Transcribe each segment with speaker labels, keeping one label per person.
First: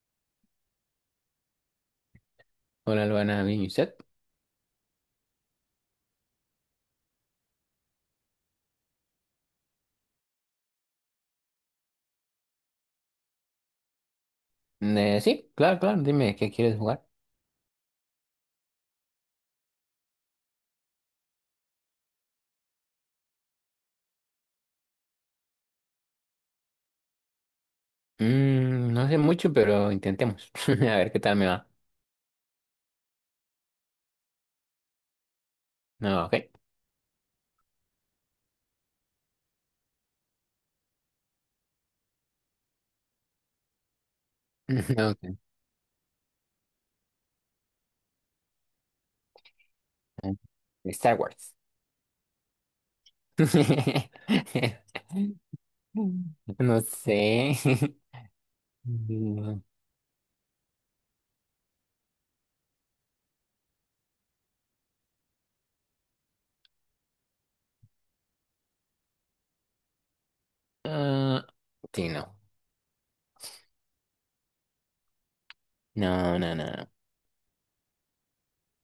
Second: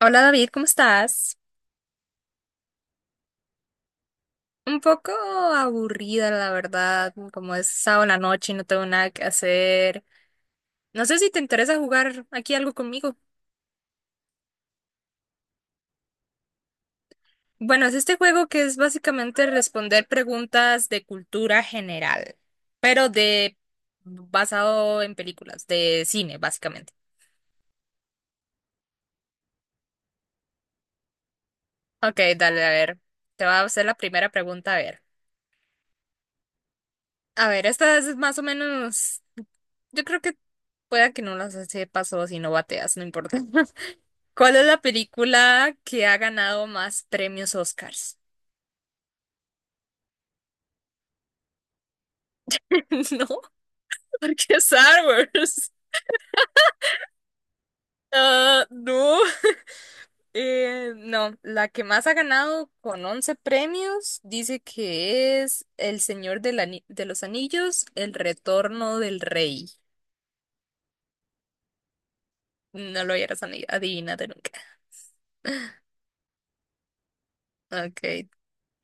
Speaker 1: Hola David, ¿cómo estás?
Speaker 2: Hola, Luana, ¿bien y usted?
Speaker 1: Un poco aburrida, la verdad, como es sábado en la noche y no tengo nada que hacer. No sé si te interesa jugar aquí algo conmigo.
Speaker 2: Sí, claro, claro, dime, ¿qué quieres jugar?
Speaker 1: Bueno, es este juego que es básicamente responder preguntas de cultura general, pero de basado en películas, de cine, básicamente.
Speaker 2: No sé mucho, pero intentemos. A ver qué tal me va.
Speaker 1: Ok, dale, a ver. Te voy a hacer la primera pregunta, a ver.
Speaker 2: No, ok.
Speaker 1: A ver, esta es más o menos. Yo creo que pueda que no las sepas o si no bateas, no importa. ¿Cuál es la película que ha ganado más premios Oscars?
Speaker 2: Ok. Star Wars.
Speaker 1: No, porque Star Wars.
Speaker 2: No sé.
Speaker 1: Ah, no,
Speaker 2: Mm,
Speaker 1: no, la que más ha ganado con 11 premios dice que es El Señor de los Anillos, El Retorno del Rey.
Speaker 2: Ah, sí, no.
Speaker 1: No lo hubieras adivinado nunca.
Speaker 2: No, no, no.
Speaker 1: Ok,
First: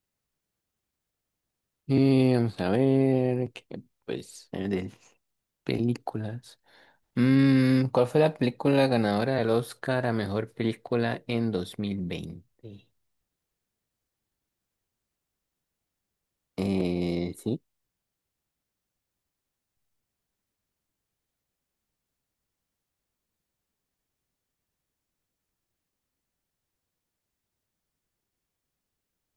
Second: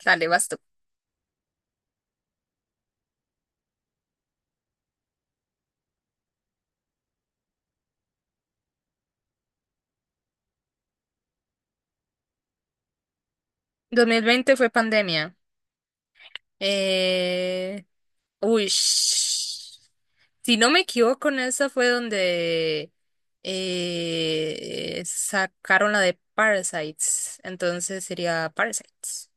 Speaker 1: dale, vas tú.
Speaker 2: Vamos a ver, de películas. ¿Cuál fue la película ganadora del Oscar a mejor película en 2020?
Speaker 1: 2020 fue pandemia.
Speaker 2: Sí,
Speaker 1: Eh, Uy, si no me equivoco, en esa fue donde sacaron la de Parasites. Entonces sería Parasites,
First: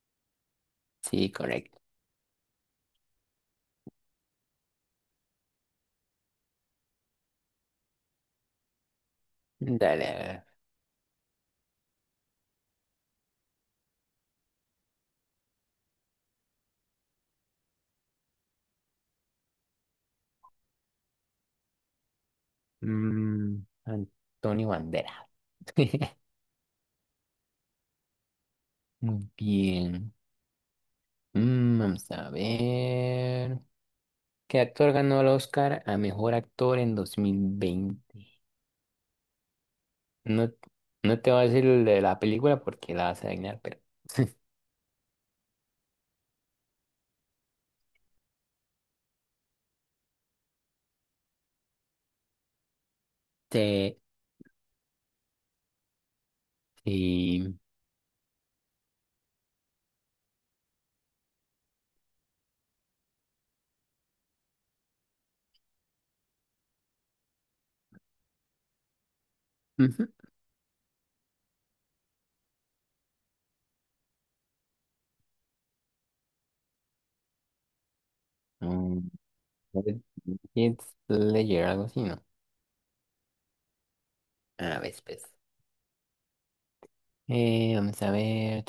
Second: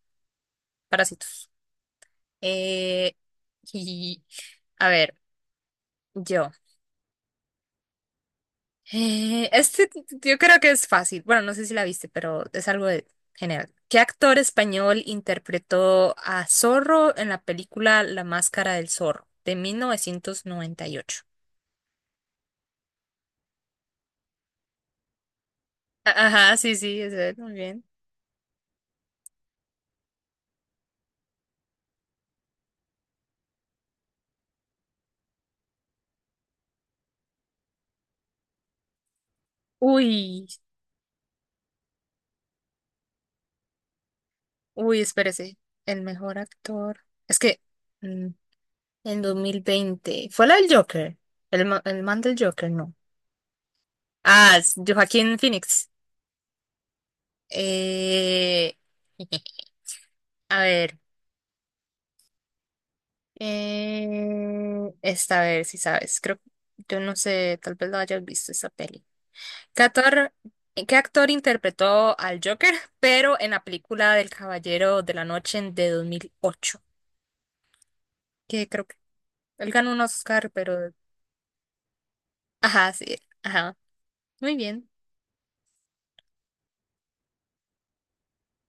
Speaker 2: sí,
Speaker 1: Parásitos.
Speaker 2: correcto.
Speaker 1: Eh, y a ver, yo.
Speaker 2: Dale, a
Speaker 1: Yo
Speaker 2: ver.
Speaker 1: creo que es fácil. Bueno, no sé si la viste, pero es algo de general. ¿Qué actor español interpretó a Zorro en la película La Máscara del Zorro de 1998?
Speaker 2: Mm, Antonio Bandera.
Speaker 1: Ajá, sí, sí, es él, muy bien.
Speaker 2: Muy bien. Mm, vamos a ver. ¿Qué actor ganó el Oscar a mejor actor en 2020?
Speaker 1: Uy,
Speaker 2: No, no te voy a decir el de la película porque la vas a adivinar, pero.
Speaker 1: uy, espérese. El mejor actor. Es que mm, en 2020, ¿fue la del Joker? El man del Joker, no.
Speaker 2: Este,
Speaker 1: Ah, es Joaquín Phoenix.
Speaker 2: sí.
Speaker 1: Eh, a ver. Esta, a ver si sabes. Creo, yo no sé, tal vez lo hayas visto esa peli. ¿Qué actor, qué actor interpretó al Joker? Pero en la película del Caballero de la Noche de 2008, que creo que
Speaker 2: Ujú.
Speaker 1: él ganó un
Speaker 2: Red
Speaker 1: Oscar,
Speaker 2: Dead
Speaker 1: pero.
Speaker 2: Slayer, ¿algo así, no?
Speaker 1: Ajá, sí, ajá. Muy
Speaker 2: A
Speaker 1: bien.
Speaker 2: ver, pues. Vamos a ver.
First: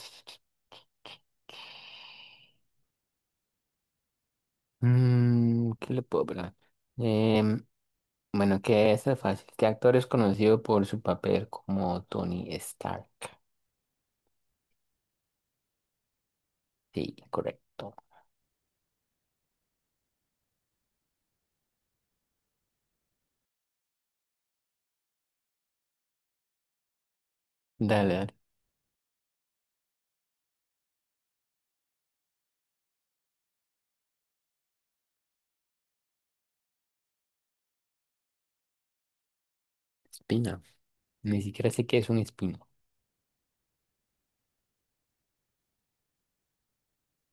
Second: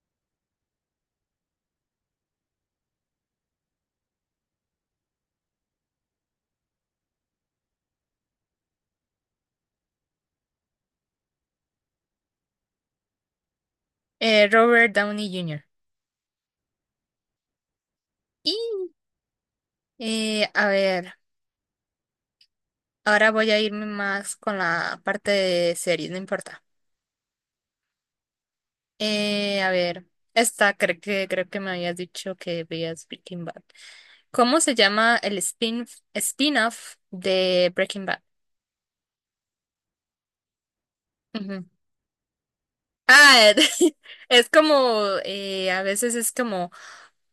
Speaker 2: ¿Qué le puedo hablar? Em, bueno, que es fácil. ¿Qué actor es conocido por su papel como Tony Stark?
Speaker 1: Robert Downey Jr.
Speaker 2: Sí, correcto.
Speaker 1: Y, a ver, ahora voy a irme más con la parte de series, no importa.
Speaker 2: Dale, dale.
Speaker 1: A ver, esta creo que me habías dicho que veías Breaking Bad. ¿Cómo se llama el spin-off de Breaking Bad?
Speaker 2: Espina. Ni
Speaker 1: Ujú.
Speaker 2: siquiera sé qué es un espino.
Speaker 1: Ah, es como, a veces es como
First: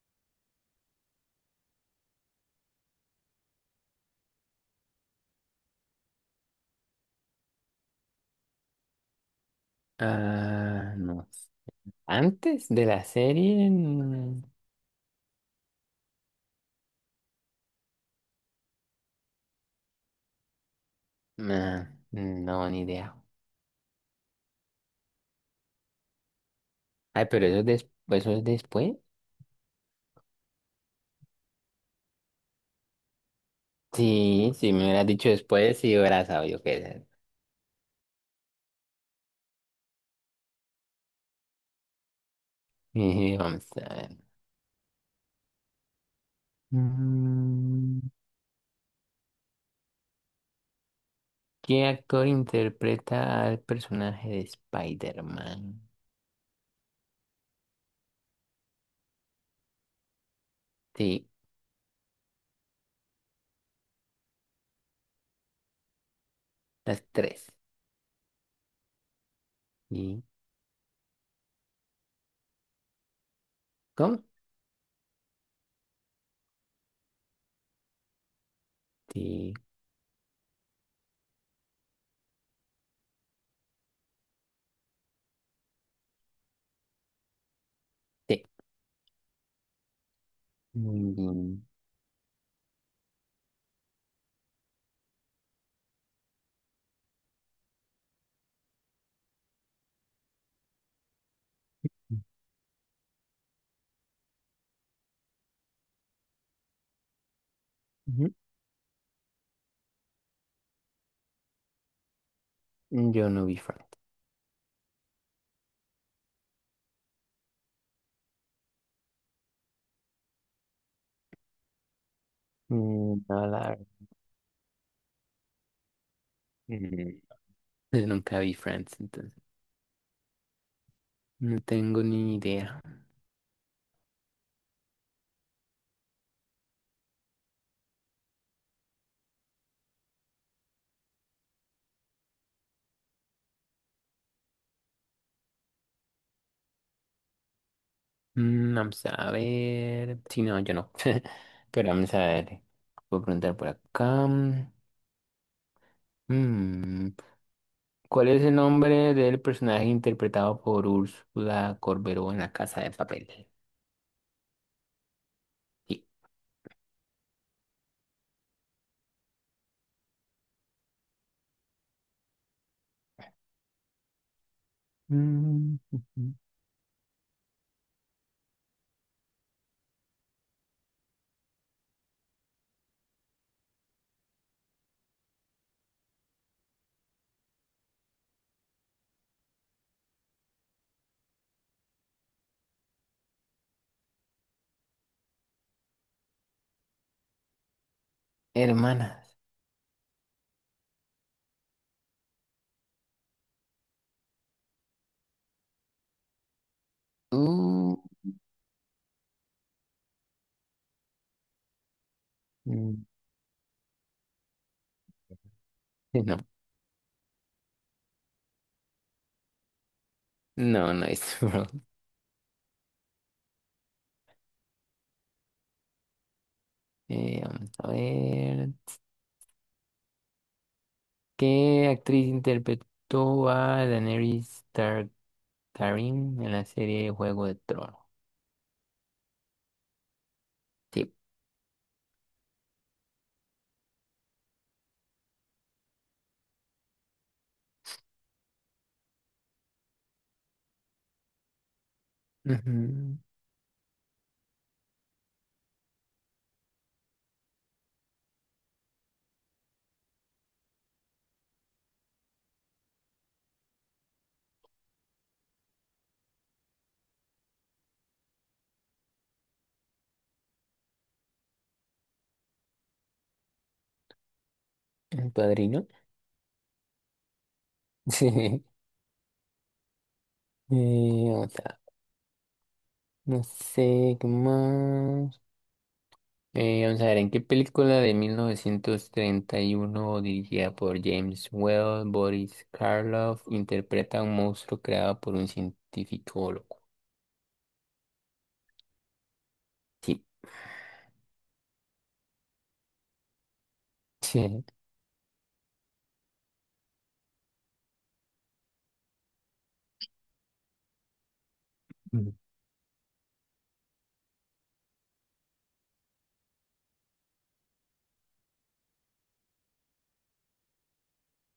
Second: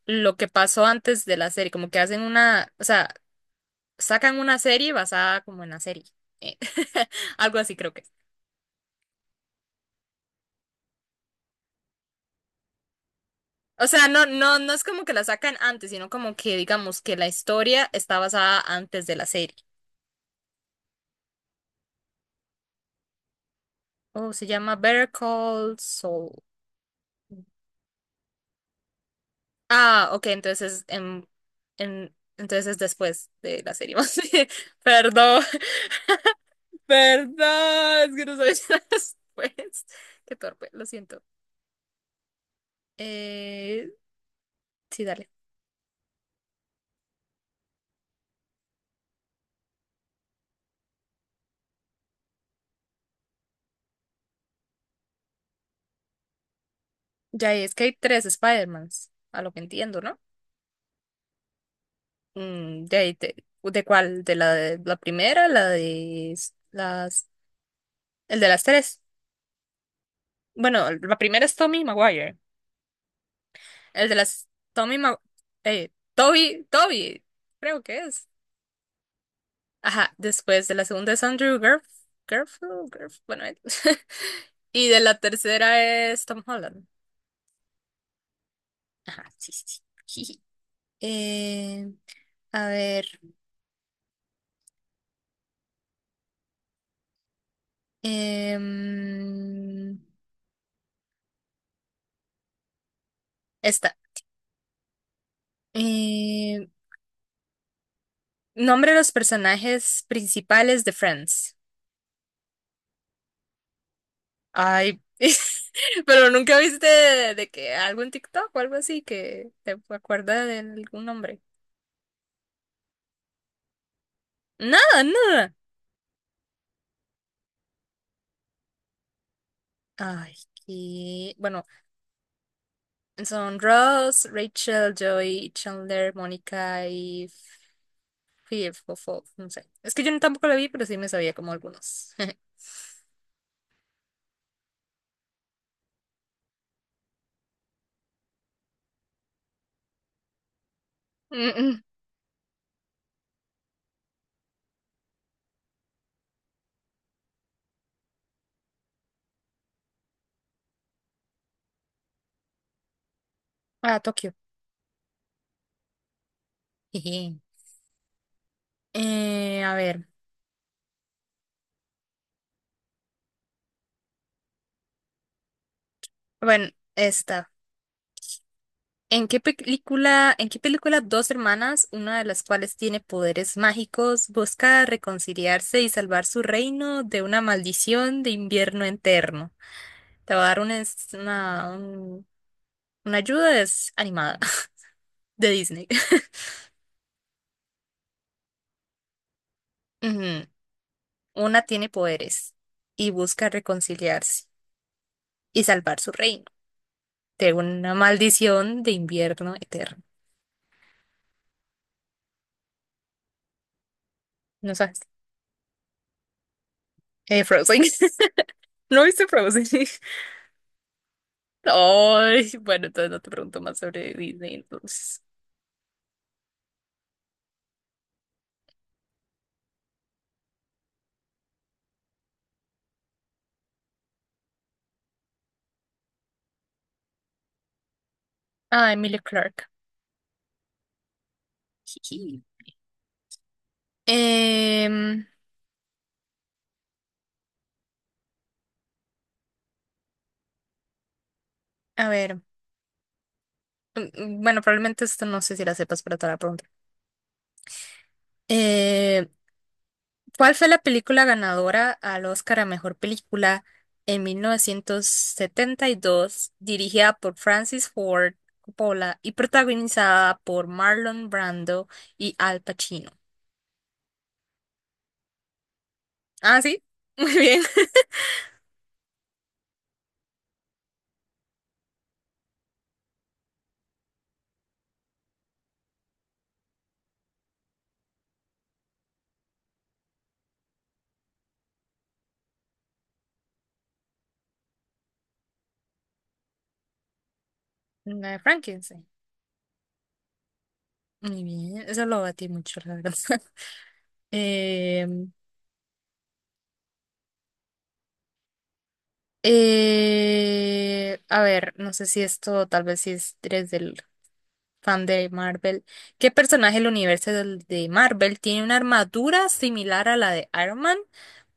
Speaker 1: lo que pasó antes de la serie, como que hacen una, o sea, sacan una serie basada como en la serie. eh, Algo así creo que es.
Speaker 2: Ah, no. Antes de la serie.
Speaker 1: O sea, no,
Speaker 2: Mm,
Speaker 1: no, no es como que la sacan antes, sino como que digamos que la historia está basada antes de la serie.
Speaker 2: ah, no, ni idea.
Speaker 1: Oh, se llama Better Call Saul.
Speaker 2: Ay, pero eso es, eso es después.
Speaker 1: Ah, ok, entonces es después de la serie. Más bien.
Speaker 2: Sí, si me hubieras dicho
Speaker 1: Perdón,
Speaker 2: después, sí hubiera sabido qué era.
Speaker 1: perdón, es que no soy después. Qué torpe, lo siento.
Speaker 2: Vamos a
Speaker 1: Eh,
Speaker 2: ver.
Speaker 1: sí, dale.
Speaker 2: Mm, ¿Qué actor interpreta al personaje de Spider-Man?
Speaker 1: Ya es que hay tres Spider-Mans, a lo que entiendo, ¿no?
Speaker 2: Sí,
Speaker 1: ¿De cuál? ¿De la primera? ¿La de s-
Speaker 2: las
Speaker 1: las?
Speaker 2: tres.
Speaker 1: El de las tres.
Speaker 2: ¿Y
Speaker 1: Bueno, la primera es Tommy Maguire. El de
Speaker 2: cómo?
Speaker 1: las... Tommy Ma... Toby, Toby, creo que es.
Speaker 2: Sí,
Speaker 1: Ajá, después de la segunda es Andrew Garfield, bueno, él. Y de la tercera es Tom Holland.
Speaker 2: sí.
Speaker 1: Ajá, sí, sí, sí. Jiji.
Speaker 2: Mm,
Speaker 1: Eh, a ver, em, esta. eh,
Speaker 2: ujú.
Speaker 1: Nombre los personajes principales de Friends.
Speaker 2: Yo no vi Friends.
Speaker 1: Ay, pero nunca viste de que algún TikTok o algo así que te acuerda de algún nombre.
Speaker 2: Mm, no, la verdad.
Speaker 1: Nada, nada.
Speaker 2: Mm, Nunca vi Friends, entonces
Speaker 1: Ay, y
Speaker 2: no
Speaker 1: bueno,
Speaker 2: tengo ni idea.
Speaker 1: son Ross, Rachel, Joey, Chandler, Mónica y Phoebe, no sé. Es que yo no- tampoco la vi, pero sí me sabía como algunos.
Speaker 2: Mm, vamos a ver. Sí, no, yo no.
Speaker 1: Mm, mm.
Speaker 2: Pero vamos a ver. Puedo preguntar por acá. Mm, ¿Cuál es el nombre del personaje interpretado por Úrsula Corberó en La Casa de Papel?
Speaker 1: Ah, Tokio.
Speaker 2: Sí.
Speaker 1: Jeje. A ver,
Speaker 2: Mm, ujú.
Speaker 1: bueno, esta. ¿En qué película, dos hermanas, una de las cuales tiene poderes mágicos, busca reconciliarse y salvar su reino de una maldición de invierno eterno? Te voy a dar una ayuda, es animada, de Disney.
Speaker 2: Hermanas.
Speaker 1: Ujú. Una tiene poderes y busca reconciliarse y salvar su reino de una
Speaker 2: Uh,
Speaker 1: maldición de invierno eterno.
Speaker 2: mm,
Speaker 1: No sabes.
Speaker 2: sí, no,
Speaker 1: Frozen. ¿No viste Frozen?
Speaker 2: no, no es. Bro.
Speaker 1: Ay, bueno, entonces no te pregunto más sobre Disney, entonces.
Speaker 2: Vamos a ver. ¿Qué actriz interpretó a Targaryen en la serie Juego de Tronos?
Speaker 1: Ah, Emilia Clarke.
Speaker 2: Sí.
Speaker 1: Jiji. Em, a ver,
Speaker 2: Ujú.
Speaker 1: bueno, probablemente esto no sé si la sepas, pero te la pregunto. Eh, ¿Cuál fue la película ganadora al Oscar a Mejor Película en 1972, dirigida por Francis Ford Coppola y protagonizada por Marlon Brando y Al Pacino?
Speaker 2: El padrino.
Speaker 1: Ah, sí, muy bien.
Speaker 2: Sí. Otra. No sé qué más. Vamos a ver, ¿en qué película de 1931, dirigida por James Whale, Boris Karloff, interpreta a un monstruo creado por un científico loco?
Speaker 1: La de Frankenstein.
Speaker 2: Sí.
Speaker 1: Muy bien, eso lo batí mucho, la verdad.
Speaker 2: Sí.
Speaker 1: Eh, a ver, no sé si
Speaker 2: Mm.
Speaker 1: esto tal vez si es, eres del fan de Marvel. ¿Qué personaje del universo de Marvel tiene una armadura similar a la de Iron Man,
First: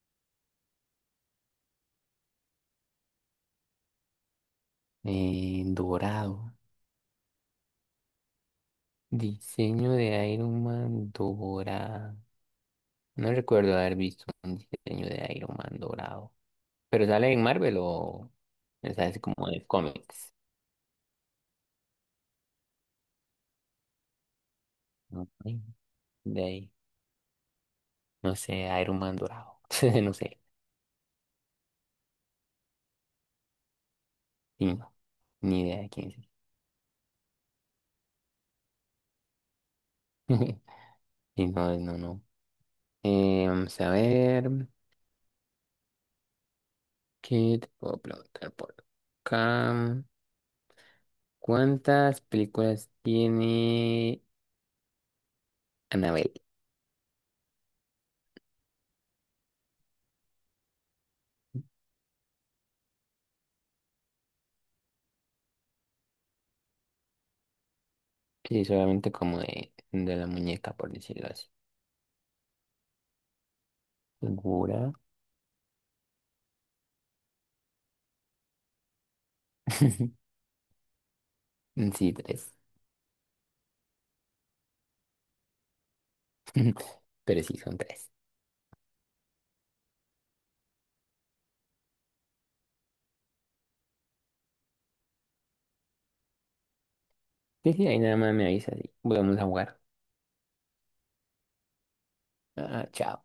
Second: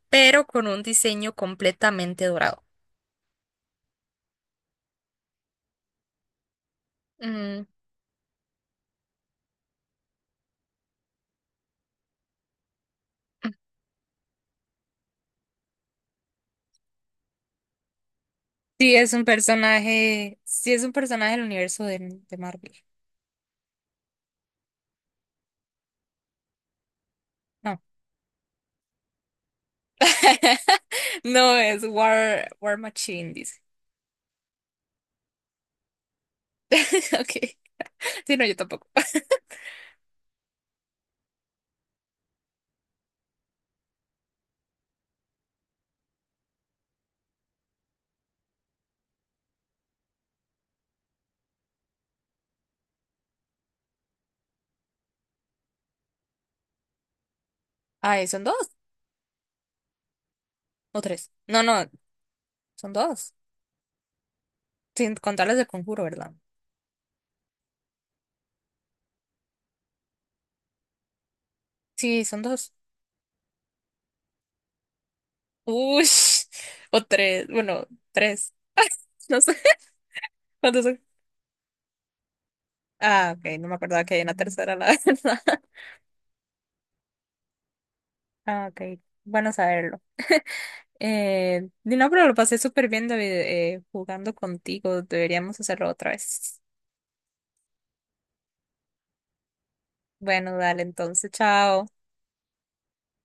Speaker 1: pero con un diseño completamente dorado?
Speaker 2: Dorado.
Speaker 1: Mm,
Speaker 2: Diseño de Iron Man dorado. No recuerdo haber visto un diseño de Iron Man dorado. ¿Pero sale en Marvel o
Speaker 1: sí,
Speaker 2: es
Speaker 1: es
Speaker 2: así
Speaker 1: un
Speaker 2: como de cómics?
Speaker 1: personaje, sí es un personaje del universo de Marvel.
Speaker 2: No, ay, de ahí,
Speaker 1: No.
Speaker 2: no sé, Iron Man dorado. No sé,
Speaker 1: No, es War Machine, dice.
Speaker 2: y no, ni idea de quién es.
Speaker 1: Ok. Sí, no, yo tampoco.
Speaker 2: Y no, no, no. Vamos a ver, ¿qué te puedo preguntar por acá? ¿Cuántas películas tiene Annabelle?
Speaker 1: Ah, son dos. O tres. No, no, son dos. Sin contar las del conjuro, ¿verdad?
Speaker 2: Sí, solamente como de la muñeca, por decirlo así.
Speaker 1: Sí, son dos.
Speaker 2: ¿Segura?
Speaker 1: Uy, o tres. Bueno, tres. No sé cuántos son.
Speaker 2: Sí, tres.
Speaker 1: Ah, ok, no me acordaba que hay una tercera, la verdad.
Speaker 2: Pero sí, son tres.
Speaker 1: Ah, ok, bueno saberlo. No, pero lo pasé súper bien, David, jugando contigo. Deberíamos hacerlo otra vez.
Speaker 2: Sí, sí, ahí nada más me avisas y volvemos a jugar.
Speaker 1: Bueno, dale, entonces, chao.
Speaker 2: Ah, chao.